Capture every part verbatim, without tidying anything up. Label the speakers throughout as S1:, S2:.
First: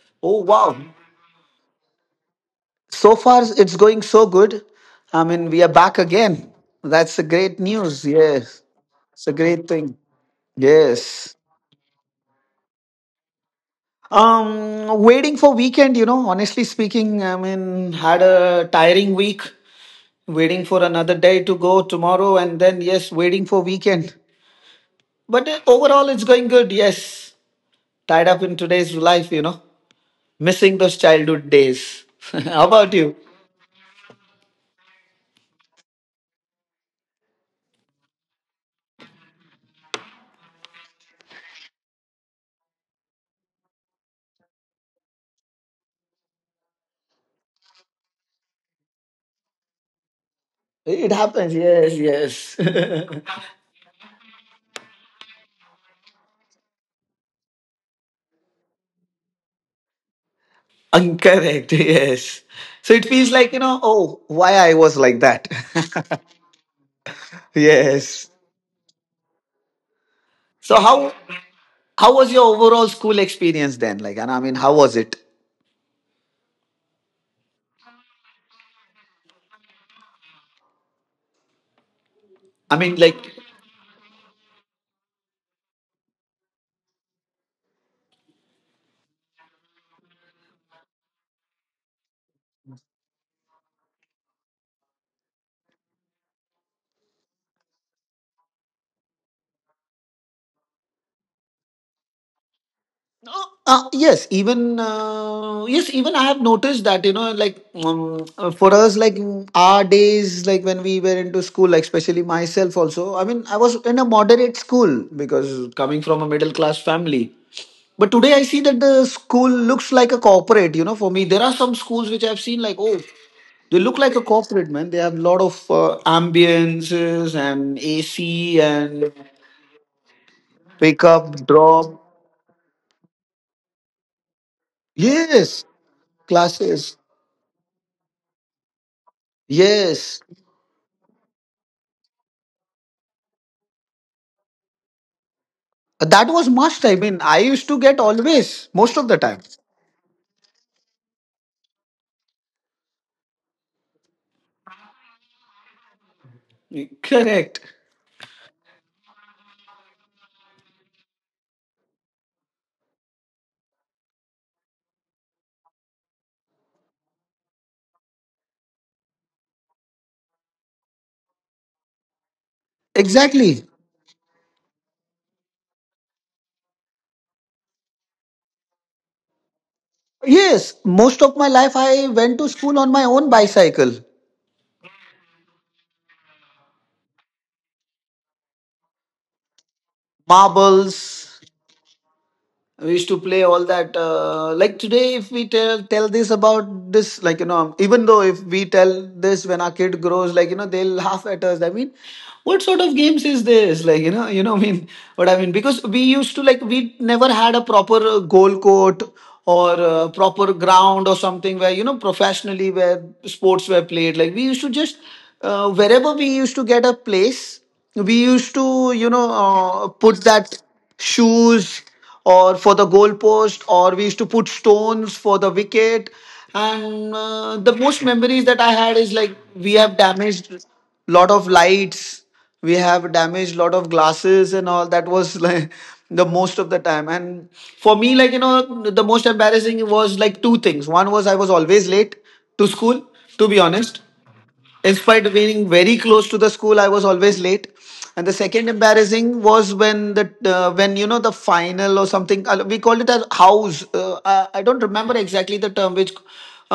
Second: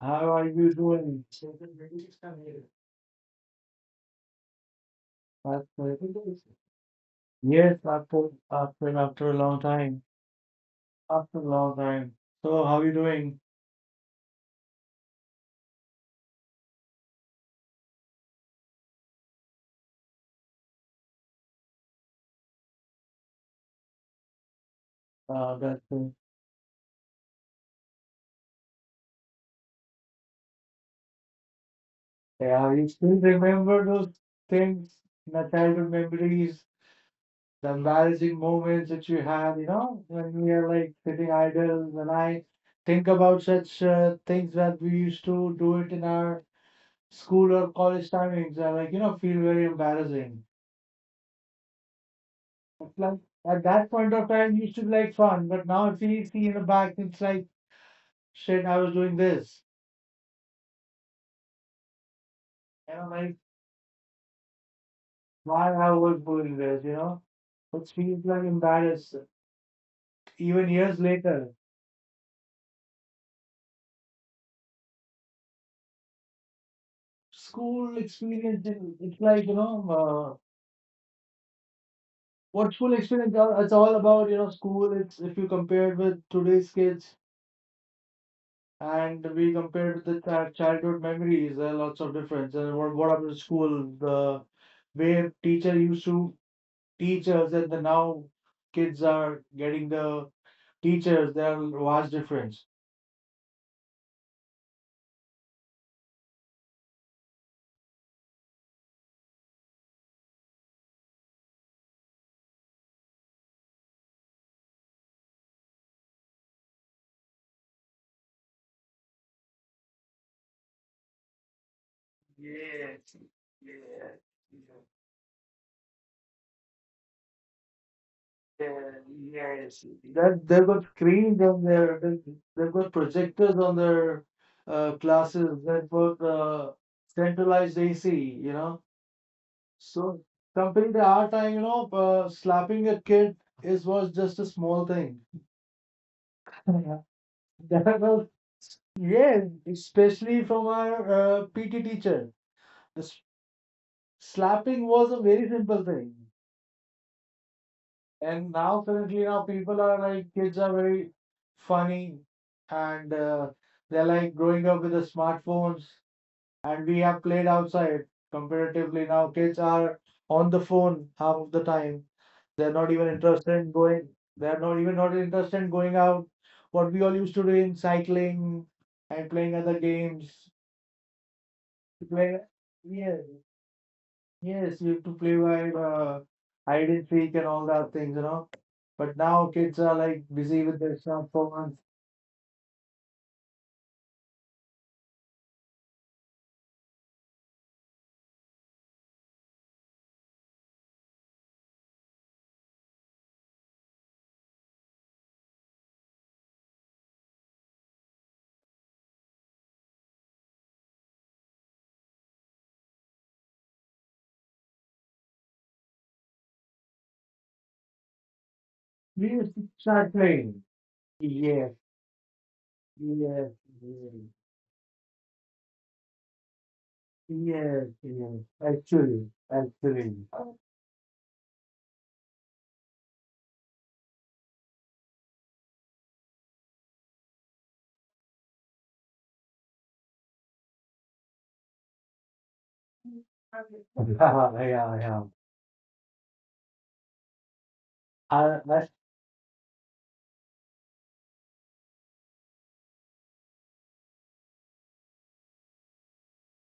S1: How
S2: oh,
S1: are you
S2: wow.
S1: doing? That's
S2: So far, it's going so good. I mean, we
S1: good.
S2: are back again. That's a great
S1: Yes,
S2: news.
S1: after
S2: Yes.
S1: after
S2: It's
S1: after
S2: a
S1: a long
S2: great thing.
S1: time.
S2: Yes.
S1: After a long time. So how you doing?
S2: Um, waiting for weekend, you know, honestly speaking, I mean, had a tiring week, waiting for another day to go tomorrow, and then, yes, waiting for weekend. But
S1: Uh,
S2: uh,
S1: that's
S2: overall,
S1: good.
S2: it's going good, yes. Tied up in today's life, you know, missing those childhood days. How
S1: Yeah, you
S2: about
S1: still
S2: you?
S1: remember those things, the childhood memories. The embarrassing moments that you have, you know, when we are like sitting idle. When I think about such uh, things that we used to do it in our school or college timings, I like, you know, feel very embarrassing.
S2: It happens, yes, yes.
S1: It's like at that point of time, it used to be like fun, but now if we see in the back, it's like, shit, I was doing this.
S2: Incorrect, yes. So
S1: You
S2: it
S1: know,
S2: feels
S1: like,
S2: like, you know, oh, why I was like that.
S1: why I was doing this, you know? It feels
S2: Yes.
S1: like embarrassed even
S2: So
S1: years
S2: how?
S1: later.
S2: How was your overall school experience then? Like, and I mean, how was it?
S1: School experience, it- it's like, you know, uh,
S2: I
S1: what
S2: mean,
S1: school
S2: like,
S1: experience are- it's all about, you know, school it's if you compare it with today's kids and we compare it with the childhood memories. There are lots of difference, and what what happened to school, the way teacher used to teach us, and the now kids are getting the teachers, there are vast difference.
S2: uh, uh, yes, even uh, yes, even I have noticed that, you know, like, um, uh, for us, like mm, our days, like when we were into school, like especially myself also. I mean, I was in a moderate school because coming from a middle class family. But today I see that the school looks like a corporate. You know, for me, there are some schools which I've seen like, oh.
S1: Yes.
S2: They look like a
S1: Yeah.
S2: corporate man. They have a lot of uh, ambiences and A C
S1: Yeah,
S2: and
S1: yes. That they've got
S2: pick up,
S1: screens on
S2: drop.
S1: their, they- they've got projectors on their uh,
S2: Yes,
S1: classes. They've got uh,
S2: classes.
S1: centralized A C. You know,
S2: Yes,
S1: so compared to our time, you know, uh, slapping a kid is was just a small thing.
S2: that was must. I mean, I used to get
S1: That was
S2: always most of the time.
S1: yes, especially from our uh, P T teacher. The s- Slapping was a very simple thing.
S2: Correct.
S1: And now currently now people are like kids are very funny, and uh, they're like growing up with the smartphones, and we have played outside. Comparatively now kids are on the phone half of the time. They're not even
S2: Exactly.
S1: interested in going they're not even not interested in going out. What we all used to do in cycling and playing other games.
S2: Yes, most of my life I went to
S1: Play,
S2: school on my own
S1: yeah,
S2: bicycle,
S1: yes, you have to play by uh, hide and seek and all that things, you know. But now kids are like busy with
S2: marbles.
S1: their smartphones.
S2: We used to play all that uh, like today if we tell tell this about this, like, you know, even though if we tell this when our kid grows, like, you know, they'll laugh at us. I mean, what sort of games is this, like, you know, you know, I mean, what I mean, because we used to like, we never had a proper uh, goal court or uh, proper ground or something where, you know, professionally, where sports were played. Like, we used to just uh, wherever we used to get a place, we used to, you know,
S1: We used to
S2: uh,
S1: start
S2: put that
S1: playing.
S2: shoes
S1: Yes,
S2: or for the
S1: yes,
S2: goalpost, or we used
S1: yes,
S2: to put stones for the wicket. And uh, the
S1: yes,
S2: most
S1: yes.
S2: memories that I had is
S1: Actually,
S2: like we have
S1: actually.
S2: damaged lot of lights, we have damaged lot of glasses and all. That was like the most of the time. And for me, like, you know, the most embarrassing was like two things. One was I was always late to school, to be honest,
S1: Yeah,
S2: in
S1: yeah,
S2: spite
S1: yeah.
S2: of being very close to the school I was always late, and the
S1: I,
S2: second
S1: I,
S2: embarrassing was when the uh, when, you know, the final or something, uh, we called it as house, uh, i I don't remember exactly the term which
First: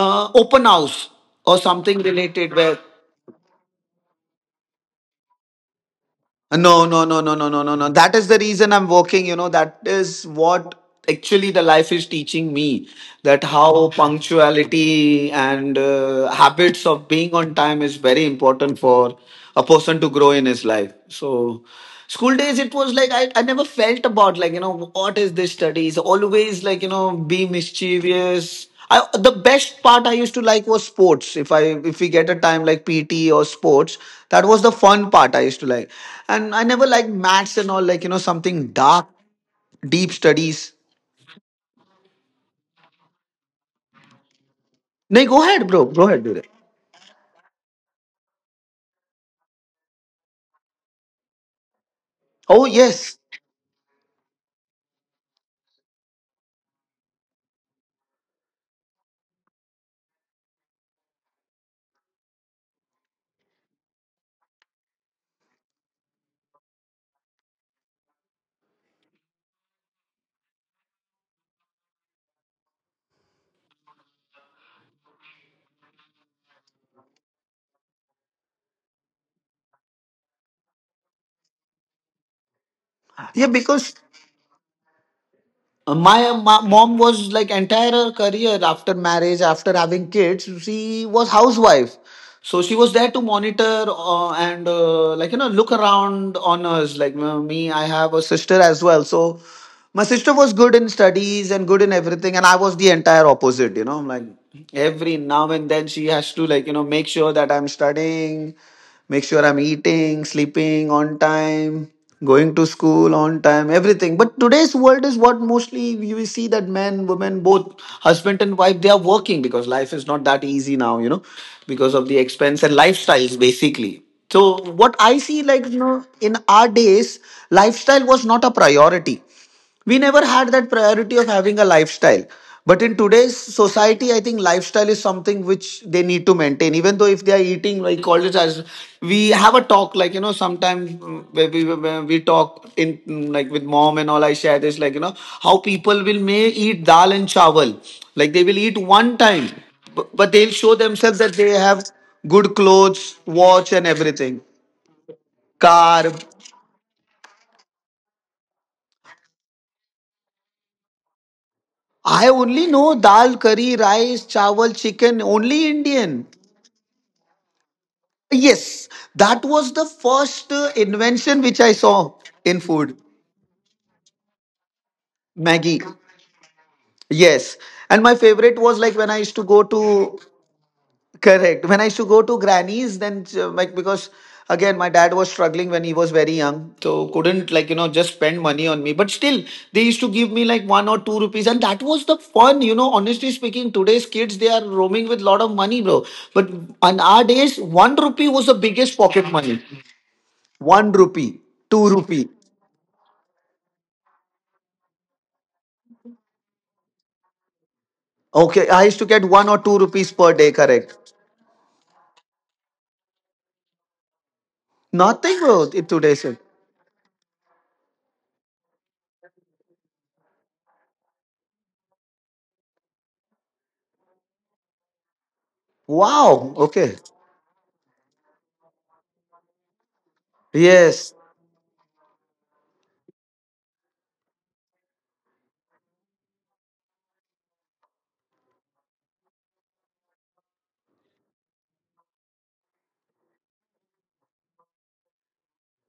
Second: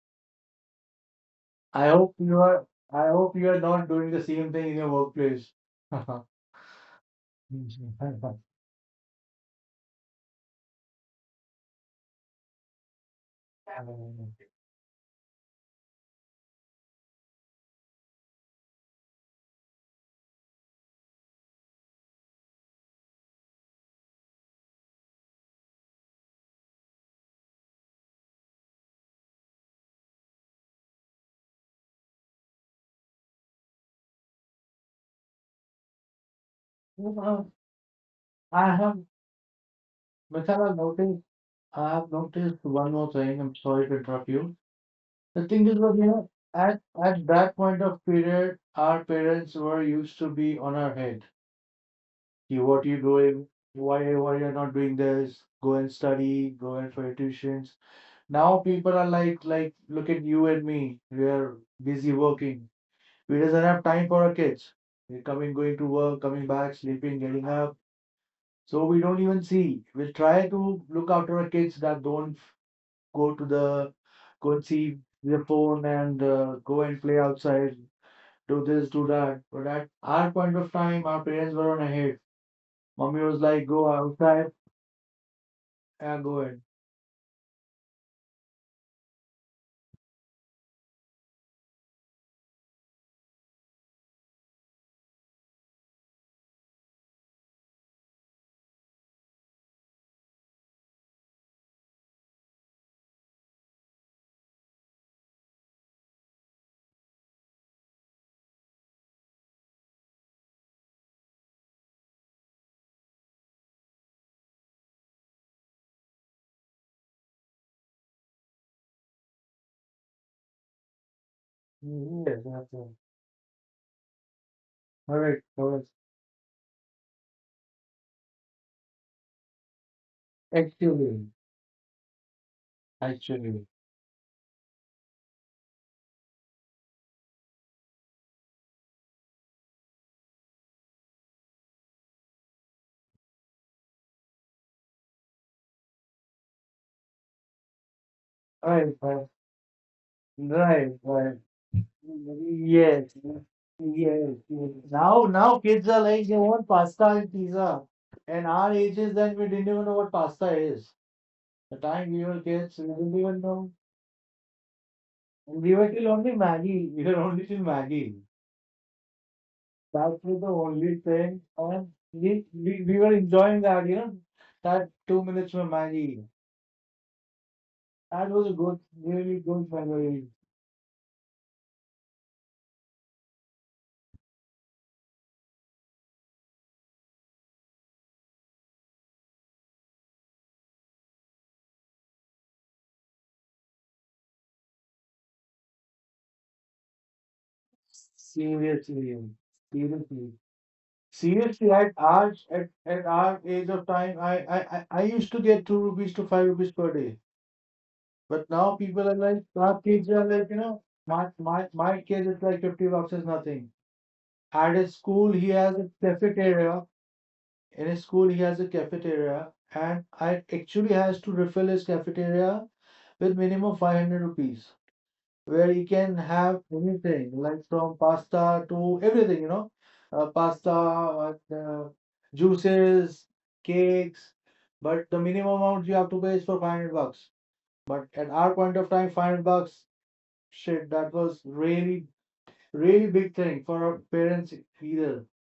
S2: uh, open house or
S1: I
S2: something
S1: hope you
S2: related
S1: are.
S2: where.
S1: I hope you are not doing the same thing in your workplace.
S2: No, no, no, no, no, no, no, no. That is the reason I'm working. You know, that is what actually the life is teaching me, that how punctuality and uh, habits of being on time is very important for a person to grow in his life. So, school days, it was like I, I never felt about like, you know, what is this studies? Always like, you know, be mischievous. I, the best part I used to like was sports. If I if we get a time like P T or sports, that was the fun part I used to like. And I never liked maths and all, like, you know, something
S1: I
S2: dark,
S1: have,
S2: deep studies.
S1: Michelle, noticed I've noticed one more thing. I'm sorry to interrupt you.
S2: No, go
S1: The
S2: ahead,
S1: thing
S2: bro.
S1: is
S2: Go
S1: that, you
S2: ahead, do
S1: know,
S2: that.
S1: at, at that point of period, our parents were used to be on our head.
S2: Oh
S1: You, what
S2: yes,
S1: you doing? Why, why you're not doing this? Go and study. Go and for tuitions. Now people are like, like, look at you and me. We are busy working. We doesn't have time for our kids. We're coming, going to work, coming back, sleeping, getting up. So we don't even see. We try to look after our kids that don't go to the go and see their phone, and uh, go and play outside, do this, do that. But at our point of time, our parents were on ahead. Mommy
S2: yeah.
S1: was like,
S2: Because
S1: go outside
S2: Uh, My, uh,
S1: and go
S2: my
S1: in.
S2: mom was like entire her career after marriage, after having kids, she was housewife. So she was there to monitor uh, and uh, like, you know, look around on us. Like uh, me, I have a sister as well. So my sister was good in studies and good in everything, and I was the entire opposite. You know, like every now and then she has to, like, you know, make sure that I'm studying, make sure I'm eating, sleeping on time, going to school on time, everything. But today's world is what mostly you will see, that men, women, both husband and wife, they are working because life is not that easy now, you know, because of the expense and
S1: Yes, that's all.
S2: lifestyles basically. So what I see,
S1: All
S2: like, you
S1: right,
S2: know,
S1: Thomas.
S2: in our days, lifestyle was not a priority. We never had that priority of having a
S1: Actually,
S2: lifestyle, but in today's society
S1: actually.
S2: I think lifestyle is something which they need to maintain, even though if they are eating like all it as, we have a talk, like, you know, sometimes mm, where we, where we talk in mm, like with mom and all. I share this, like, you know, how people will may eat dal and chawal, like they will eat one time,
S1: Right, right,
S2: but, but they'll show themselves that
S1: right,
S2: they have
S1: right.
S2: good clothes, watch
S1: Yes,
S2: and everything,
S1: yes, yes. Now,
S2: car.
S1: now kids are like, they want pasta and pizza. And our ages, then we didn't even know what pasta is.
S2: I
S1: The
S2: only
S1: time we
S2: know
S1: were
S2: dal,
S1: kids, we
S2: curry,
S1: didn't even
S2: rice,
S1: know
S2: chawal, chicken, only Indian.
S1: We were till only Maggie. We were only till Maggie.
S2: Yes, that was the first uh,
S1: That was the
S2: invention
S1: only
S2: which I
S1: thing.
S2: saw
S1: And
S2: in
S1: we,
S2: food.
S1: we, we were enjoying that, you know, that two
S2: Maggie.
S1: minutes for Maggie.
S2: Yes. And my favorite
S1: That
S2: was like
S1: was a
S2: when I
S1: good,
S2: used to go
S1: really good
S2: to.
S1: memory.
S2: Correct. When I used to go to grannies, then uh, like, because again my dad was struggling when he was very young, so couldn't, like, you know, just spend money on me. But still, they used to give me like one or two rupees, and that was the fun. You know, honestly speaking, today's kids they are roaming with lot of money, bro. But on our days, one rupee was the biggest pocket money.
S1: Seriously, seriously.
S2: One rupee, two
S1: Seriously,
S2: rupee.
S1: at our, at, at our age of time, I, I, I I used to get two rupees to five rupees per day.
S2: Okay, I
S1: But
S2: used to
S1: now
S2: get one
S1: people
S2: or
S1: are
S2: two
S1: like,
S2: rupees
S1: our
S2: per day.
S1: kids are
S2: Correct.
S1: like, you know, my, my, my kid is like fifty bucks is nothing. At
S2: Nothing,
S1: his
S2: bro.
S1: school,
S2: In
S1: he has
S2: today's.
S1: a cafeteria In his school, he has a cafeteria, and I actually has to refill his cafeteria with minimum five hundred rupees, where he
S2: Wow.
S1: can
S2: Okay.
S1: have anything like from pasta to everything, you know, uh,
S2: Yes.
S1: pasta, uh, juices, cakes. But the minimum amount you have to pay is for five hundred bucks. But at our point of time, five hundred bucks, shit, that was really, really big thing for our parents either.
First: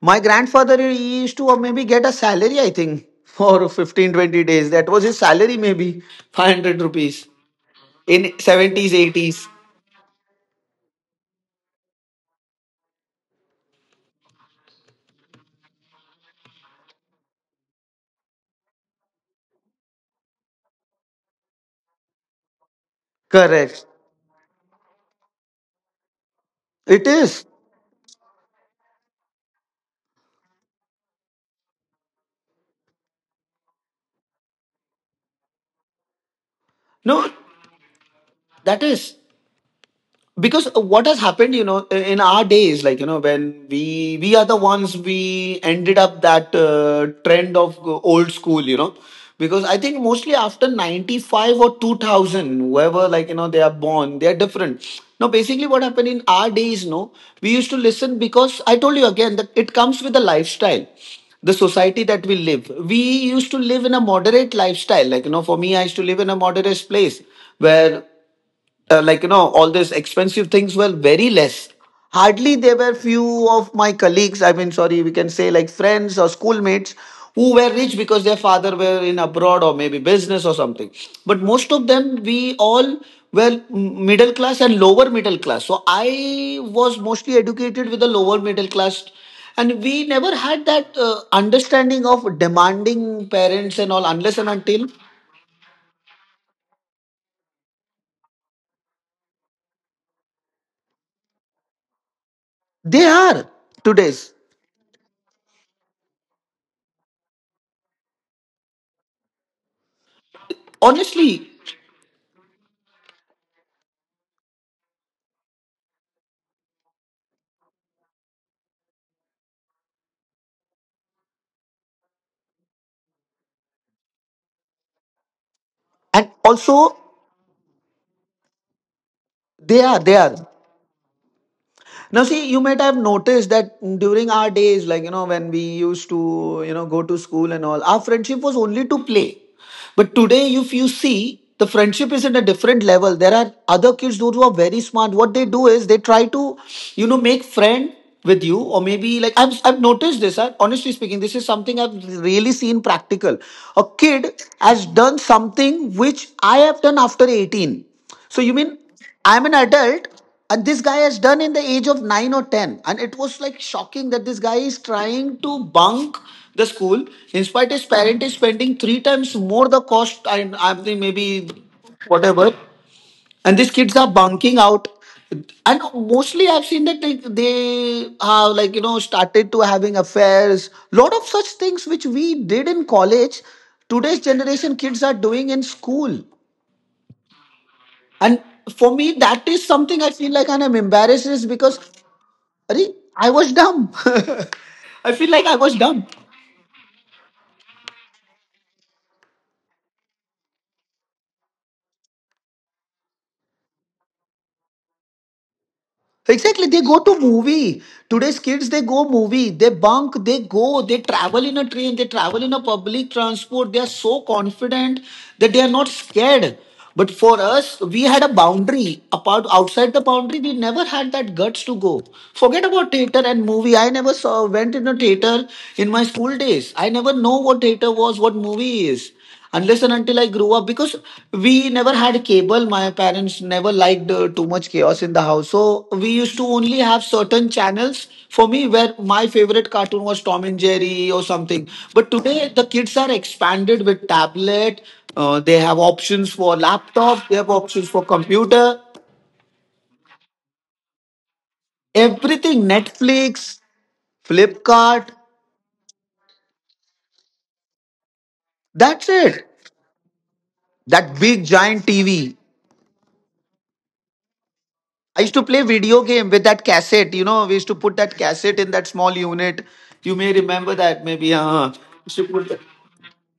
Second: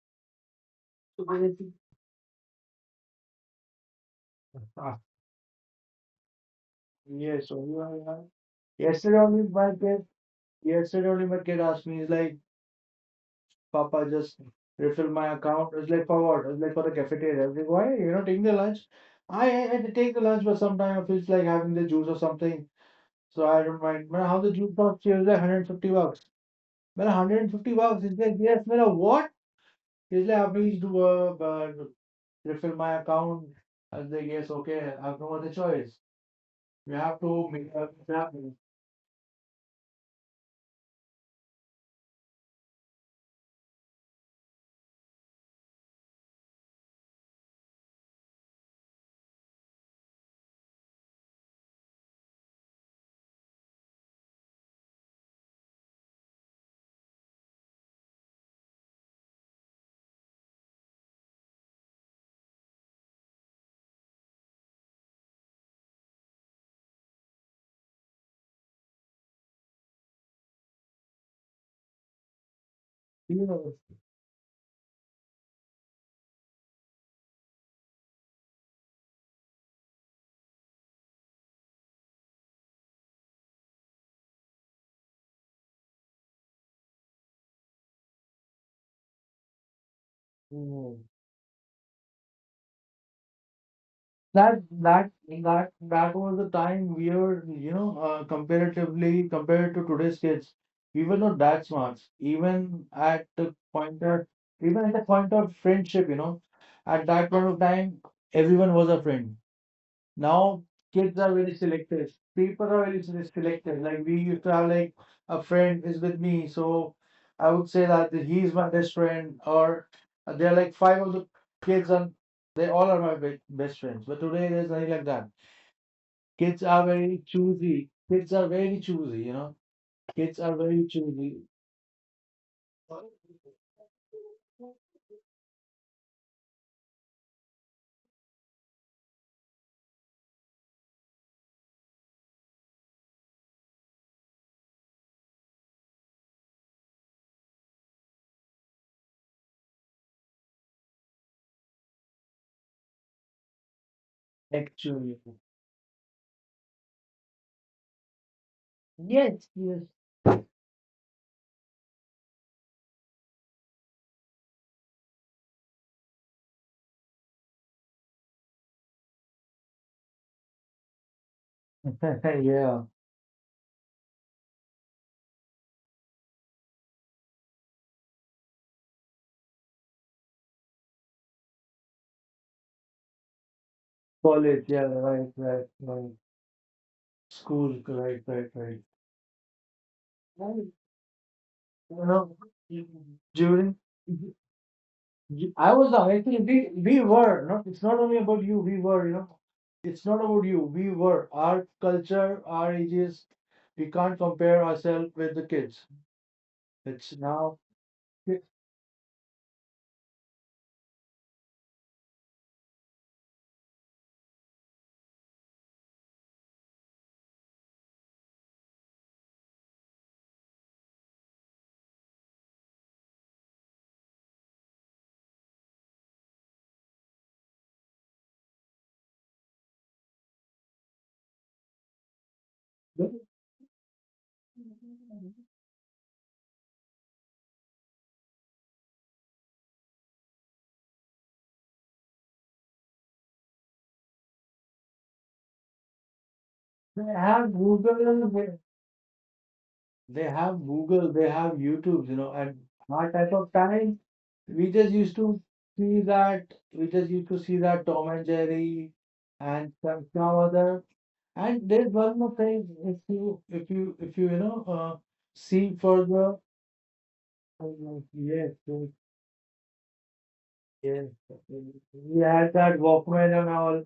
S2: My grandfather he used to uh, maybe get a salary, I think, for fifteen, twenty days. That
S1: So,
S2: was his salary, maybe five hundred rupees
S1: yes, so you are.
S2: in seventies,
S1: Yesterday only
S2: eighties.
S1: my kid, yesterday only my kid asked me, he's like, Papa, just refill my account. I was like, for what? I was like, for the cafeteria. I was like, why? You're not taking the lunch? I, I, I take the lunch, but sometimes I feel like having the juice or something. So I
S2: Correct.
S1: don't mind. Man, how the juice cost? She was like one hundred fifty bucks.
S2: It
S1: Man,
S2: is.
S1: one hundred fifty bucks. He's like, yes, man, what? He's like, "Ah, please do uh, uh, refill my account. I was like, yes, okay. I have no other choice. We have
S2: No,
S1: to make uh, it happen.
S2: that is. Because what has happened, you know, in our days, like, you know, when we we are the ones, we ended up that uh, trend of old school, you know, because I think mostly after ninety-five or two thousand, whoever, like, you know, they are born, they are different now. Basically what happened in our days, no, we used to listen, because I told you again that it comes with the lifestyle, the society that we live. We used to live in a moderate lifestyle. Like, you know, for me, I used to live in a moderate place where uh, like, you know, all these expensive things were very less. Hardly there were few
S1: You
S2: of my colleagues, I mean sorry, we can say like friends or schoolmates who were rich because their father were in abroad or maybe business or something, but most of them we all were m- middle class and lower middle class, so I was mostly educated with the lower middle class, and we never had
S1: know.
S2: that uh, understanding of demanding parents and all, unless
S1: That
S2: and until
S1: that that that was the time we were, you know, uh, comparatively compared to today's kids, we were not that smart. Even
S2: they
S1: at the
S2: are.
S1: point of,
S2: Today's
S1: even at the point of friendship, you know, at that point of time, everyone was a friend. Now kids are very
S2: honestly.
S1: selective. People are very se- selective. Like we used to have like a friend is with me, so I would say that he is my best friend, or there are like five of the kids and they all are my be- best friends. But today there's nothing like that.
S2: And
S1: Kids are very
S2: also
S1: choosy. Kids are very choosy, you know.
S2: they are
S1: Kids
S2: they
S1: are
S2: are.
S1: very choosy.
S2: Now see, you might have noticed that during our days, like, you know, when we used to, you know, go to school and all, our friendship was only to play, but today if you see, the friendship is at a different level. There are other kids those who are very smart, what they do is they try to, you know, make friend with you, or maybe like i've, I've noticed this. I, honestly speaking, this is something I've really seen practical. A kid has
S1: Actually.
S2: done something which I have done after eighteen. So you mean
S1: Yes,
S2: I'm
S1: yes.
S2: an adult, and this guy has done in the age of nine or ten, and it was like shocking that this guy is trying to bunk the school. In spite, his parent is spending three times more the cost. I, I think, maybe
S1: Yeah.
S2: whatever, and these kids are bunking out. And mostly, I've seen that they, they have, like, you know, started to having affairs. Lot of such things which we did in college. Today's
S1: College, yeah,
S2: generation
S1: right,
S2: kids are
S1: right,
S2: doing in
S1: right.
S2: school.
S1: School, right, right, right.
S2: And for me, that is something I feel like and I'm embarrassed is because.
S1: No,
S2: Arey, I
S1: during
S2: was dumb. I feel
S1: I
S2: like
S1: was
S2: I
S1: the
S2: was
S1: I
S2: dumb.
S1: think we we were not. It's not only about you. We were, you know. It's not about you. We were. Our culture, our ages. We can't compare ourselves with the kids.
S2: Exactly,
S1: It's
S2: they go
S1: now.
S2: to movie.
S1: They
S2: Today's kids, they go movie, they bunk, they go, they travel in a train, they travel in a public transport. They are so confident that they are not scared. But for us, we had a boundary. Apart outside the boundary, we never had that guts to go. Forget about theater and movie. I never saw went in a theater in my school days. I never know what theater was, what movie is, unless and until I grew up, because we never had cable. My parents never liked uh, too much chaos in the house. So we used to only have certain channels for me, where my favorite cartoon was Tom and Jerry or something. But today the kids are expanded with tablet. Uh, they have options for
S1: have
S2: laptop. They have
S1: Google.
S2: options
S1: They
S2: for computer.
S1: They have Google, they have YouTube, you know, and
S2: Everything
S1: our type of time,
S2: Netflix,
S1: we just used to
S2: Flipkart.
S1: see that, we just used to see that Tom and Jerry
S2: That's
S1: and
S2: it.
S1: some, some other.
S2: That
S1: And there's
S2: big
S1: one
S2: giant
S1: more thing,
S2: T V.
S1: if you, if you, if you, you know, uh,
S2: I
S1: see
S2: used to play
S1: further,
S2: video game with that cassette. You
S1: oh,
S2: know, we used to put
S1: yes,
S2: that
S1: yes,
S2: cassette in that small unit. You may
S1: yes.
S2: remember that, maybe. Uh,
S1: We had
S2: used to
S1: that
S2: put
S1: Walkman and all.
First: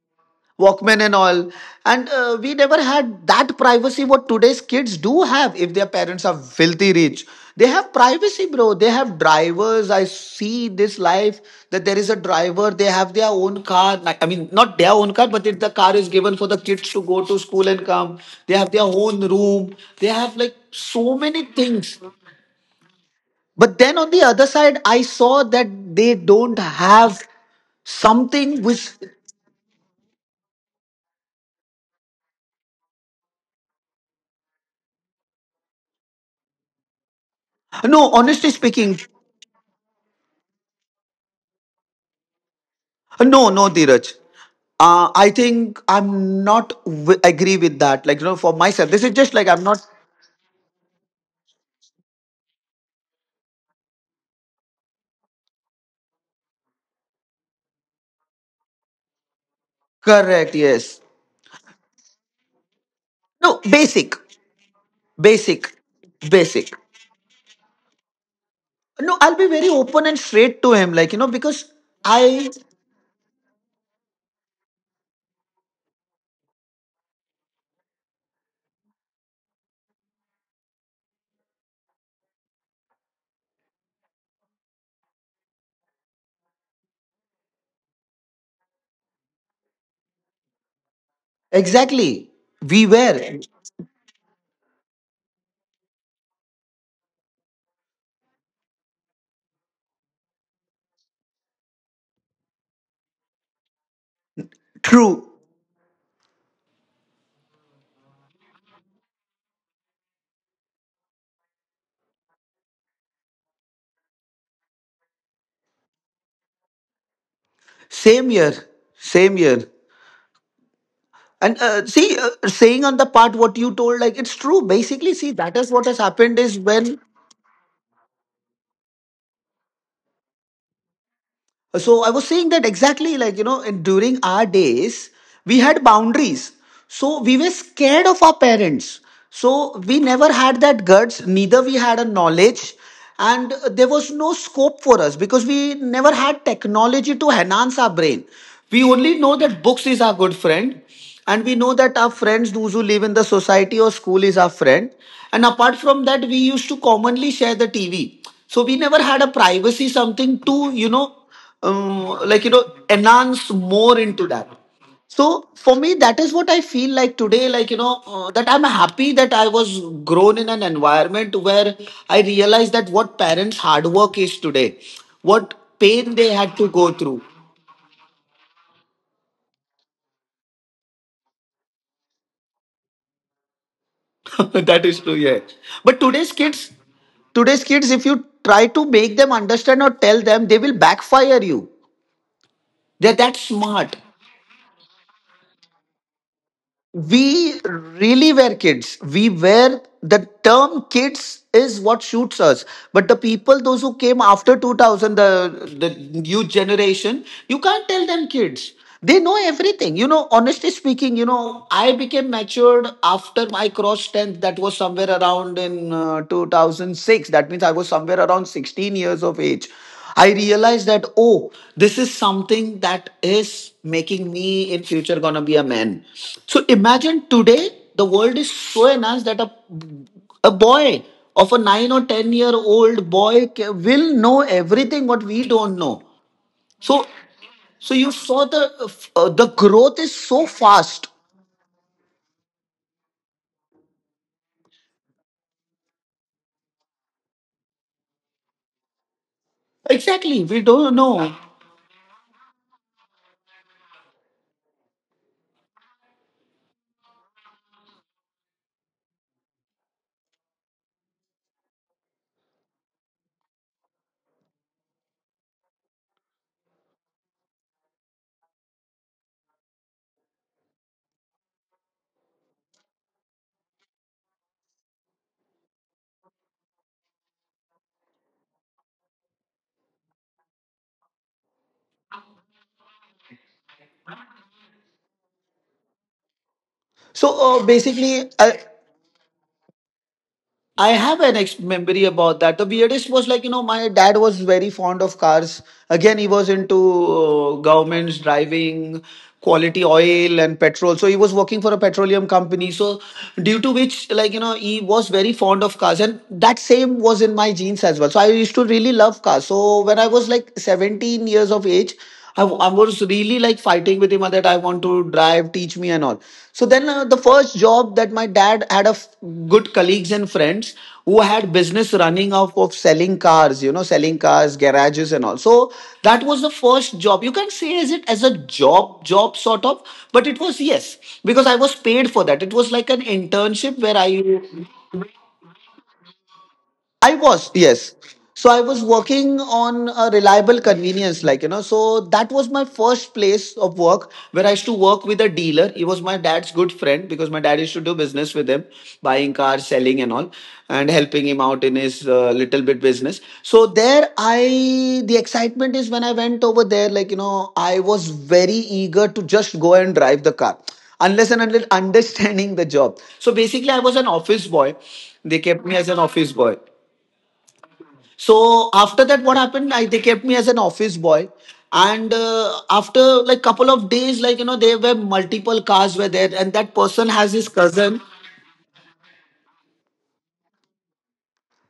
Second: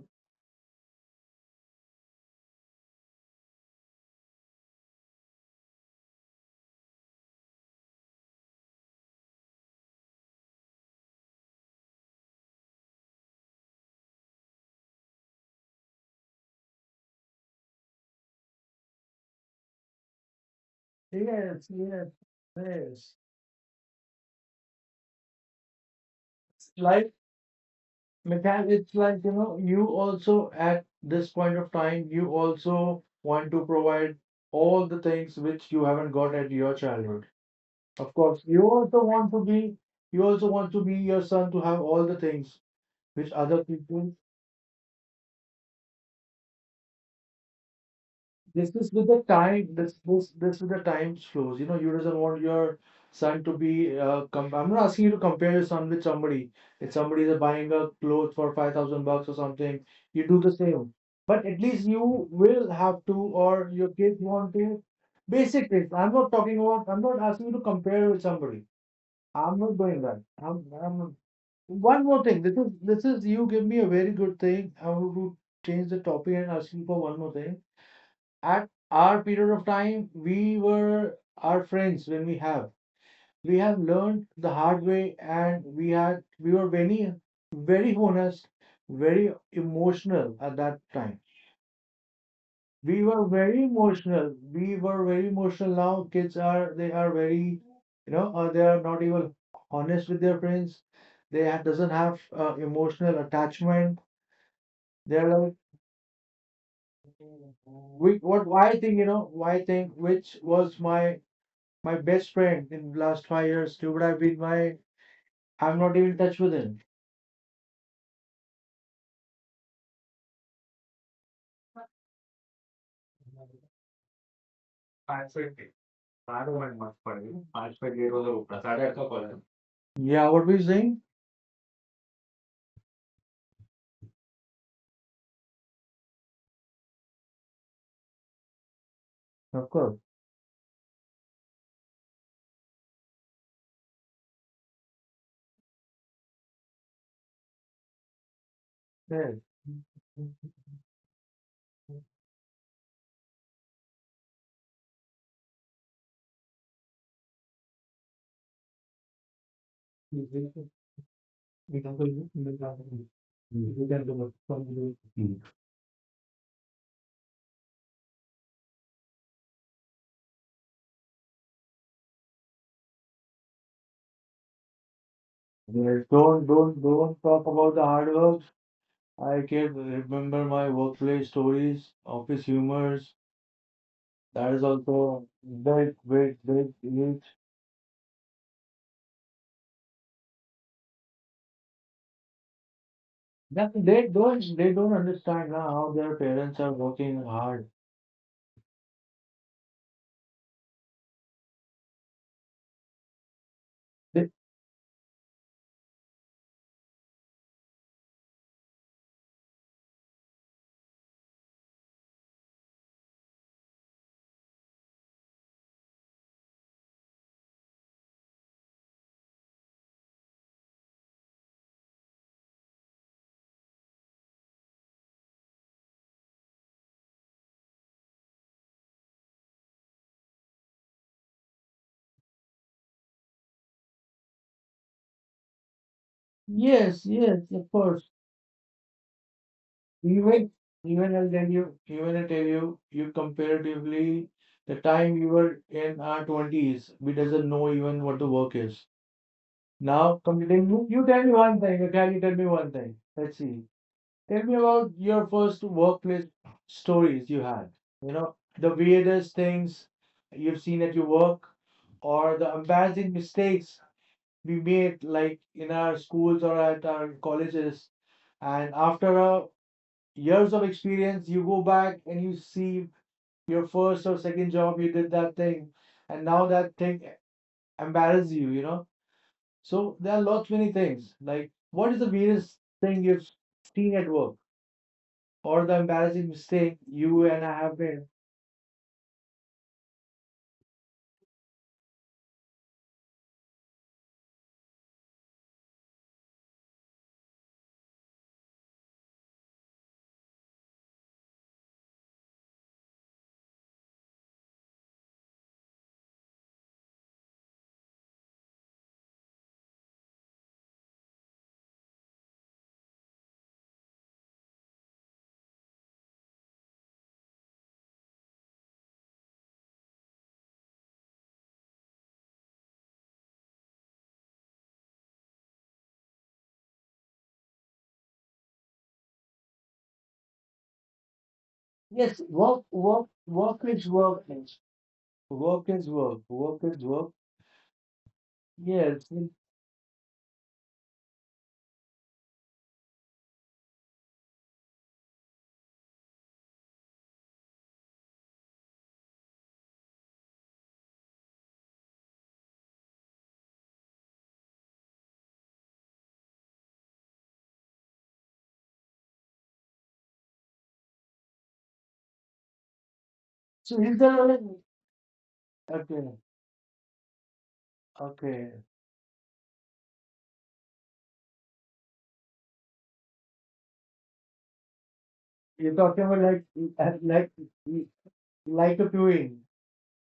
S2: Walkman and all. And uh, we never had that privacy what today's kids do have if their parents are filthy rich. They have privacy, bro. They have drivers. I see this life that there is a driver. They have their own car. Like, I mean, not their own car, but it, the car is given for the kids to go to school and come. They have their own room. They have like so many
S1: Yes,
S2: things,
S1: yes, yes.
S2: but then on the other side, I saw that they don't
S1: Life
S2: have something
S1: because
S2: which.
S1: it's like, you know, you also at this point of time, you also want to provide all the things which you haven't got at your childhood.
S2: No,
S1: Of course,
S2: honestly
S1: you
S2: speaking,
S1: also want to be, you also want to be your son to have all the things which
S2: no,
S1: other
S2: no, Dheeraj.
S1: people.
S2: Uh, I think I'm not w- agree with that. Like you know, for
S1: This
S2: myself,
S1: is
S2: this
S1: with
S2: is
S1: the
S2: just like I'm
S1: time.
S2: not
S1: This this this is the time flows. You know, you doesn't want your son to be. Uh, com- I'm not asking you to compare your son with somebody. If somebody is buying a clothes for five thousand bucks or something, you do the
S2: correct.
S1: same.
S2: Yes.
S1: But at least you will have to, or
S2: No,
S1: your
S2: basic,
S1: kids want to.
S2: basic,
S1: Basic things. I'm not talking
S2: basic.
S1: about. I'm not asking you to compare with somebody.
S2: No, I'll be
S1: I'm
S2: very
S1: not doing
S2: open and
S1: that. I'm.
S2: straight to him. Like you
S1: I'm.
S2: know, because
S1: One more thing.
S2: I
S1: This is this is you give me a very good thing. I want to change the topic and ask you for one more thing. At our period of time, we were our friends when we have we have learned the hard way, and we had we were very, very honest, very emotional at that time.
S2: exactly we
S1: We were
S2: were
S1: very emotional. We were very emotional. Now kids are, they are very, you know, uh, they are not even honest with their friends. They ha- doesn't have uh, emotional attachment.
S2: true
S1: They're like, we what why think you know why I think which was my my best friend in the last five years. He would have been my. I'm not even in touch with him.
S2: same year, same year. And uh, see, uh, saying on the part what you told, like it's true. Basically,
S1: I
S2: see, that is what has happened is
S1: don't much
S2: when
S1: for him. I don't. Yeah, what we saying?
S2: so I was saying that exactly, like, you know, and during our days, we had boundaries. So we were scared of our parents.
S1: Of
S2: So we
S1: course.
S2: never had that guts, neither we had a knowledge. And there was no scope for us because we never had technology to enhance our brain. We only know
S1: Yeah.
S2: that books is our good friend. And we know that our friends, those who live in the society or school, is our friend. And apart from that, we used to commonly share the T V. So we never had a privacy, something to,
S1: Yes,
S2: you know, um, like you know enhance more into that. So for me, that is what I feel like today, like you know uh, that I'm happy that I was grown in an environment where I realized that what parents hard work is today, what
S1: Don't
S2: pain they had to
S1: don't
S2: go through.
S1: don't talk about the hard work. I can remember my workplace stories, office humors. That is
S2: That is true,
S1: also
S2: yeah.
S1: big
S2: But today's
S1: big
S2: kids
S1: big huge.
S2: today's kids if you try to make them understand or tell them, they will backfire you. They're that
S1: That
S2: smart.
S1: they don't they don't understand now how their parents are working
S2: We
S1: hard.
S2: really were kids. We were, the term kids is what shoots us. But the people those who came
S1: They,
S2: after two thousand, the the new generation you can't tell them kids. They know everything. You know, honestly speaking, you know, I became matured after my cross tenth. That was somewhere around in uh, two thousand six. That means I was somewhere around sixteen years of age. I realized that, oh, this is something that is making me in future gonna be a man. So imagine today the world is so enhanced that a, a boy of a nine or ten year old boy ca- will know everything what we don't know. So
S1: yes, yes, of
S2: so you
S1: course.
S2: saw the uh, the growth is so
S1: Even
S2: fast.
S1: even I'll tell you even I tell you you comparatively the time you were in our twenties, we doesn't know even what the work is.
S2: Exactly, we don't
S1: Now
S2: know.
S1: completing you, you tell me one thing, okay, you tell me one thing. Let's see. Tell me about your first workplace stories you had. You know, the weirdest things you've seen at your work or the embarrassing mistakes we made like in our schools or at our colleges. And after uh, years of experience, you go back and you see your first or second job, you did that thing, and now that thing embarrasses you, you know. So there are lots many things. Like, what is the weirdest thing you've seen at work,
S2: So
S1: or the
S2: uh,
S1: embarrassing
S2: basically,
S1: mistake
S2: I,
S1: you and I have made?
S2: I have an ex- memory about that. The weirdest was, like, you know, my dad was very fond of cars. Again, he was into uh, governments, driving, quality oil, and petrol. So he was working for a petroleum company. So, due to which, like, you know, he was very fond of cars. And that same was in my genes as well. So I used to really love cars. So when I was like seventeen years of age, I I was really like fighting with him that I want to drive, teach me and all. So then uh, the first job that my dad had of good colleagues and friends who had business running off of selling cars, you know, selling cars, garages and all. So that was the first job. You can say as it as a job, job sort of, but it was yes, because I was paid for that. It was like an internship
S1: Yes,
S2: where
S1: work,
S2: I
S1: work, work is work. Means.
S2: I
S1: Work
S2: was,
S1: is
S2: yes.
S1: work. Work
S2: So I
S1: is
S2: was
S1: work.
S2: working on a reliable
S1: Yes.
S2: convenience, like, you know, so that was my first place of work where I used to work with a dealer. He was my dad's good friend because my dad used to do business with him, buying cars, selling, and all, and helping him out in his uh, little bit business. So there, I, the excitement is when I went over there, like, you know, I was very eager to just go and drive the car unless and unless understanding the job. So basically, I was an office boy. They
S1: So
S2: kept
S1: is
S2: me as an
S1: there a
S2: office boy.
S1: Okay.
S2: So after that, what happened? I They kept me
S1: Okay.
S2: as an office boy, and uh, after like couple of days, like you know, there were multiple cars were there, and that person has
S1: You're
S2: his
S1: talking about
S2: cousin
S1: like uh, like like a viewing,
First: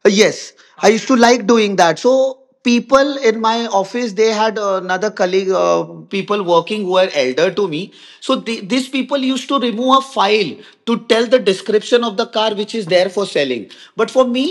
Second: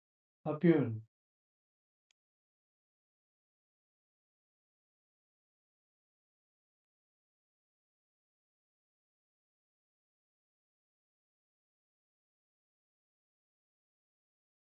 S2: Uh, yes,
S1: a
S2: I
S1: viewing.
S2: used to like doing that. So people in my office, they had another colleague, uh, people working who were elder to me. So the these people used to remove a file to tell the description of the car which is there for selling. But for me,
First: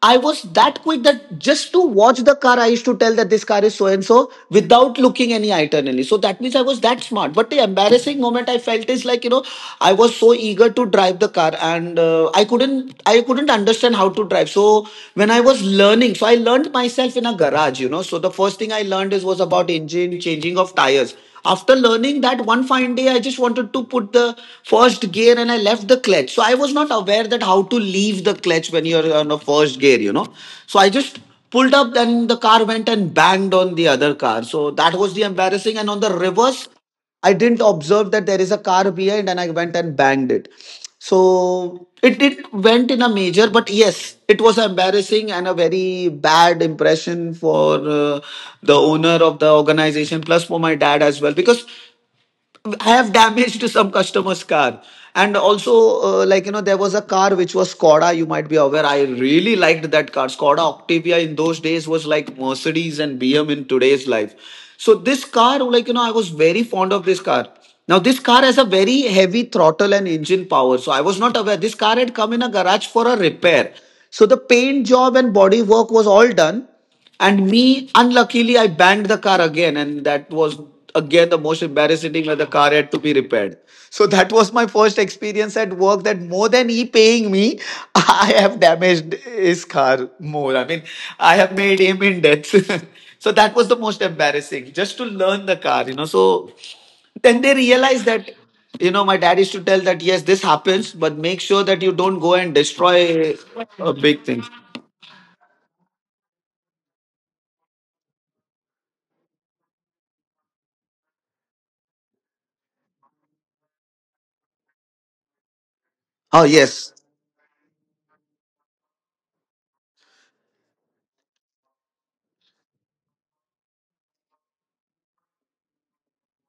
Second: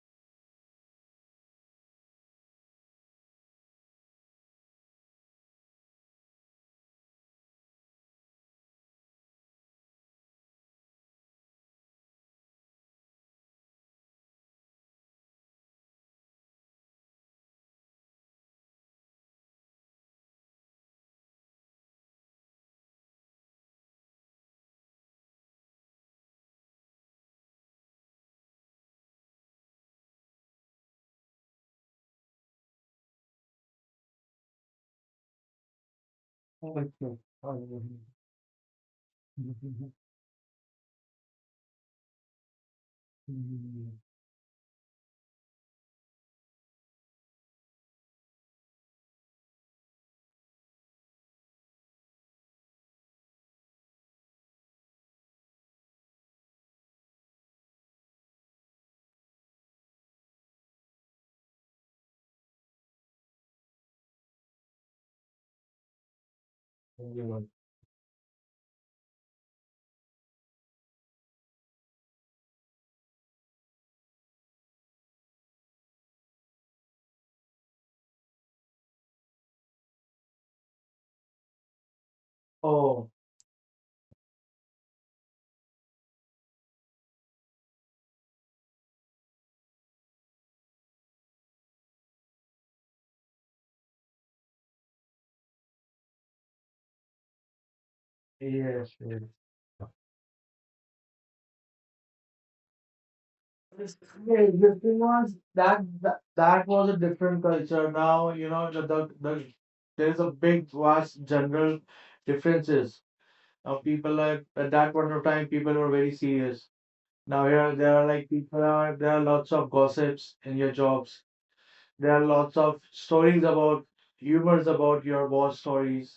S2: I was that quick that just to watch the car, I used to tell that this car is so and so without looking any itinerary. So that means I was that smart smart. But the embarrassing moment I felt is, like, you know, I was so eager to drive the car and uh, I couldn't I couldn't understand how to drive. So when I was learning, so I learned myself in a garage, you know. So the first thing I learned is was about engine changing of tires. After learning that, one fine day, I just wanted to put the first gear and I left the clutch. So I was not aware that how to leave the clutch when you're on a first gear, you know. So I just pulled up and the car went and banged on the other car. So that was the embarrassing. And on the reverse,
S1: Okay.
S2: I didn't observe that there is a car behind and I went and banged it. So it, it went in a major, but yes, it was embarrassing and a very bad impression for uh, the owner of the organization, plus for my dad as well. Because I have damaged some customers car and also uh, like you know there was a car which was Skoda, you might be aware, I really liked that car. Skoda Octavia in those days was like Mercedes and BM in today's life. So this car, like, you know, I was very fond of this car. Now this car has a very heavy throttle and engine power. So I was not aware this car had come in a garage for a repair. So the paint job and body work was all done, and me, unluckily, I banged the car again, and that was again the most embarrassing thing
S1: Oh
S2: where the car had to be repaired. So that was my first experience at work, that more than he paying me, I have damaged his car more. I mean, I have made him in debt. So that was the most embarrassing, just to learn the car, you know. So then they
S1: yes,
S2: realize
S1: yes.
S2: that you know my dad used to tell that yes this happens but make sure that you don't go and destroy
S1: Yeah, the
S2: a
S1: thing
S2: big
S1: was
S2: thing.
S1: that, that that was a different culture. Now you know the, the, the there's a big vast general differences. Now people, like at that point of time, people were very serious. Now
S2: Oh
S1: here there
S2: yes,
S1: are like people are there are lots of gossips in your jobs. There are lots of stories about humors about your boss stories,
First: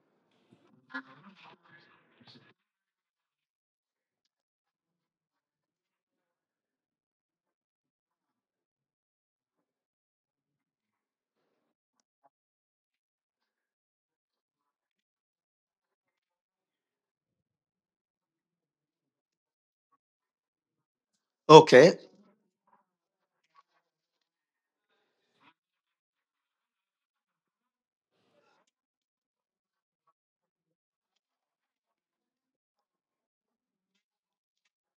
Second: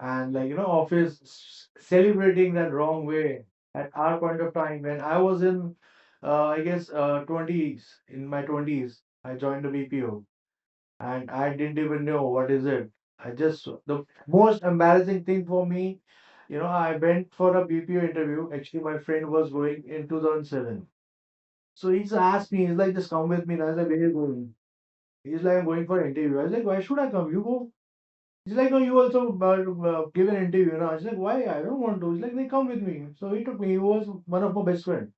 S1: and like you know office s- celebrating that wrong way. At our point of time, when I was in uh, I guess uh, twenties, in my twenties, I joined the B P O, and I didn't even know what is it. I just the most embarrassing thing for me, you know, I went for a B P O interview. Actually my friend was going in two thousand seven, so
S2: okay.
S1: he's asked me, he's like, just come with me. And I was like, where are you going? He's like, I'm going for an interview. I was like, why should I come? You go. He's like, no, you also uh, uh, give an interview. And I was like, why? I don't want to. He's like, they come with me. So he took me. He was one of my best friend.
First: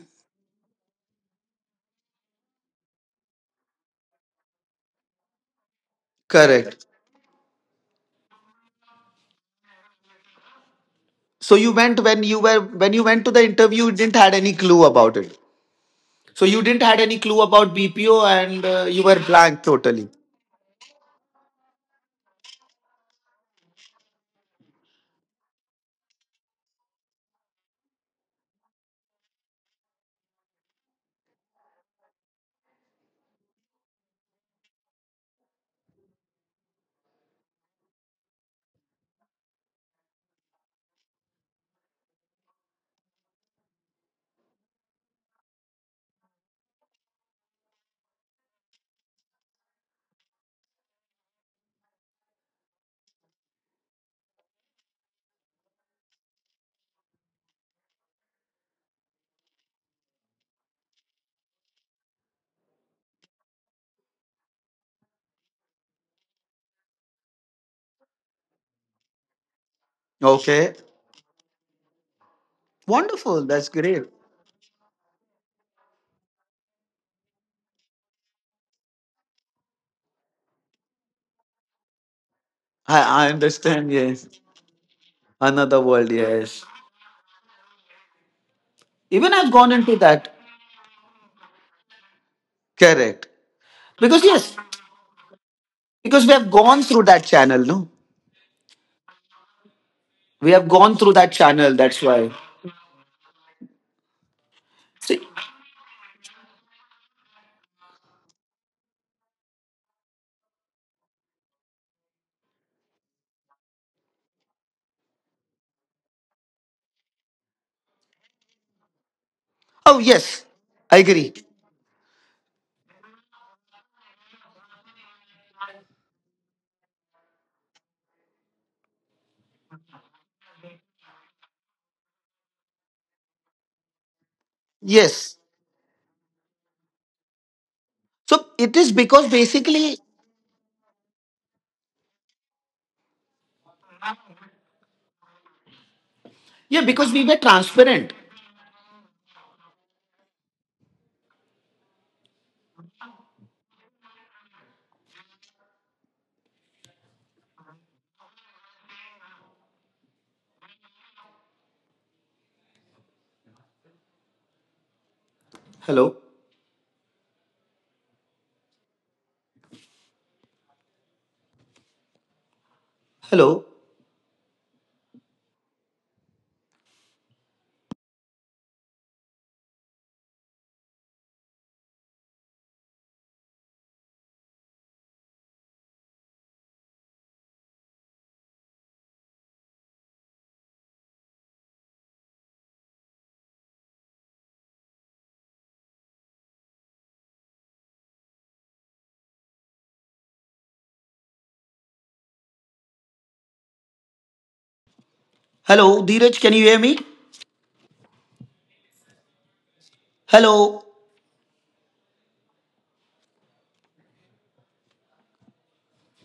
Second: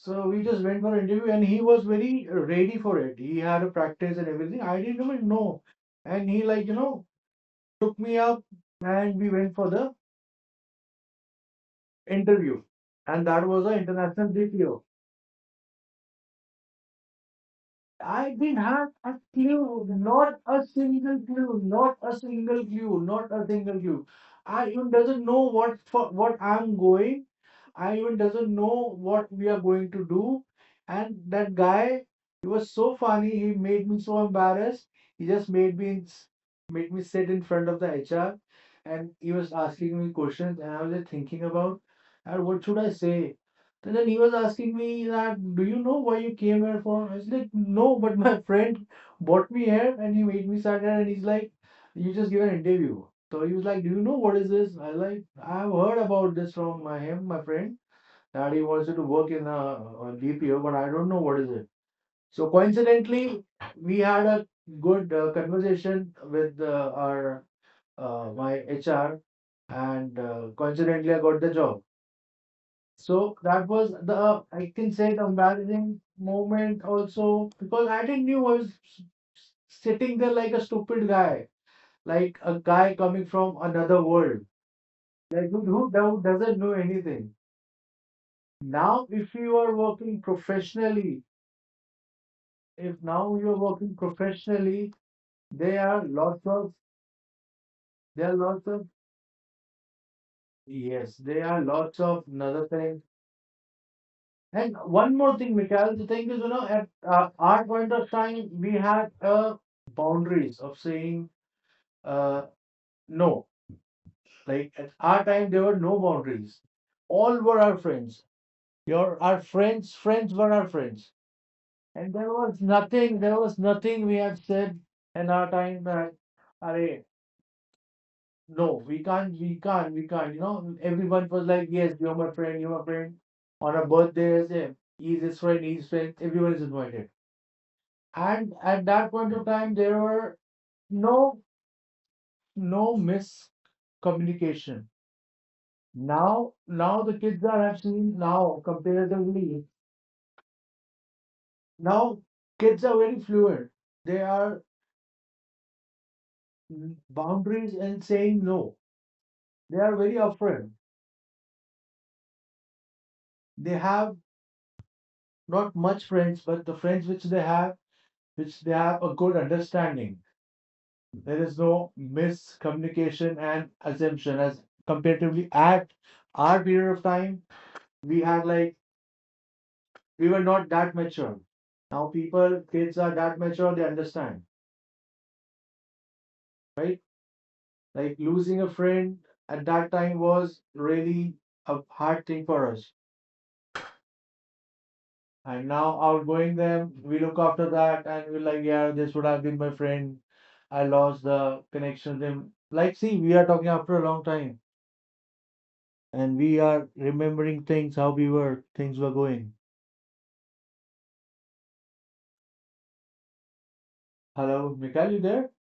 S1: So we just went for an interview, and he was very ready for it. He had a practice and everything. I didn't even know. And he, like, you
S2: Correct.
S1: know, took me up, and we went for the
S2: So you went, when you were,
S1: interview.
S2: when you went to the
S1: And that
S2: interview,
S1: was
S2: you
S1: an
S2: didn't had
S1: international
S2: any clue
S1: D P O.
S2: about it. So you didn't had any clue about B P O,
S1: I
S2: and
S1: didn't
S2: uh, you
S1: have
S2: were
S1: a
S2: blank totally.
S1: clue, not a single clue, not a single clue, not a single clue. I even doesn't know what for what I'm going. I even doesn't know what we are going to do. And that guy, he was so funny. He made me so embarrassed. He just made me made me sit in front of the H R, and he was asking me questions, and I was just thinking about, and what should I say? And then he was asking me that, do you know why you came here for? I was like, no, but my friend brought me here and he made me sit here, and he's like, you just give an interview. So he was like, do you know what is this? I was like, I've heard about this from my him, my friend, that he wants you to work in a, a D P O, but I don't know what is it. So coincidentally, we had a good uh, conversation with uh, our uh, my H R, and uh,
S2: Okay,
S1: coincidentally, I got the job.
S2: wonderful.
S1: So
S2: That's
S1: that
S2: great.
S1: was the uh, I can say the embarrassing moment also, because I didn't knew I was sitting there like a stupid guy, like a
S2: I I
S1: guy coming
S2: understand.
S1: from
S2: Yes,
S1: another world.
S2: another
S1: Like
S2: world.
S1: who, who
S2: Yes,
S1: do- doesn't know anything?
S2: even I've
S1: Now,
S2: gone
S1: if
S2: into
S1: you are
S2: that.
S1: working professionally,
S2: Correct.
S1: if now you're
S2: Because
S1: working
S2: yes,
S1: professionally,
S2: because we
S1: there are
S2: have gone
S1: lots
S2: through
S1: of
S2: that channel. No,
S1: there are lots of
S2: we have gone through that
S1: yes,
S2: channel.
S1: there are
S2: That's why.
S1: lots of another thing. And
S2: See.
S1: one more thing, Mikhail, the thing is, you know, at uh, our point of time, we had uh, boundaries of saying uh, no. Like at our time, there were no boundaries. All were our friends. Your
S2: Oh
S1: our
S2: yes,
S1: friends'
S2: I
S1: friends were
S2: agree.
S1: our friends. And there was nothing, there was nothing we have said in our time that, "Arey, no, we can't, we can't, we can't." You know, everyone was like, yes, you're my friend, you're my friend. On a birthday,
S2: Yes.
S1: as he's his friend, he's his friend, everyone is invited.
S2: So it is because
S1: And at
S2: basically,
S1: that point of time, there were no no miscommunication.
S2: yeah, because
S1: Now,
S2: we were
S1: now the kids
S2: transparent.
S1: are I've seen now comparatively now kids are very fluid. They are mm, boundaries and saying no. They are very upfront. They have
S2: Hello?
S1: not much friends, but the friends which they have, which they have a good understanding. There is no
S2: Hello?
S1: miscommunication and assumption as comparatively at our period of time, we had like we were not that mature. Now people, kids are that mature, they understand, right? Like losing a friend at that time was really a hard thing for us. And now outgoing them, we look after that and we're like, yeah, this would have been my friend. I lost the connection with him. Like, see, we are talking after a long time
S2: Hello, Dheeraj, can you hear me?
S1: and we are remembering things, how we were, things were going.
S2: Hello?
S1: Hello, Mikhail, you there?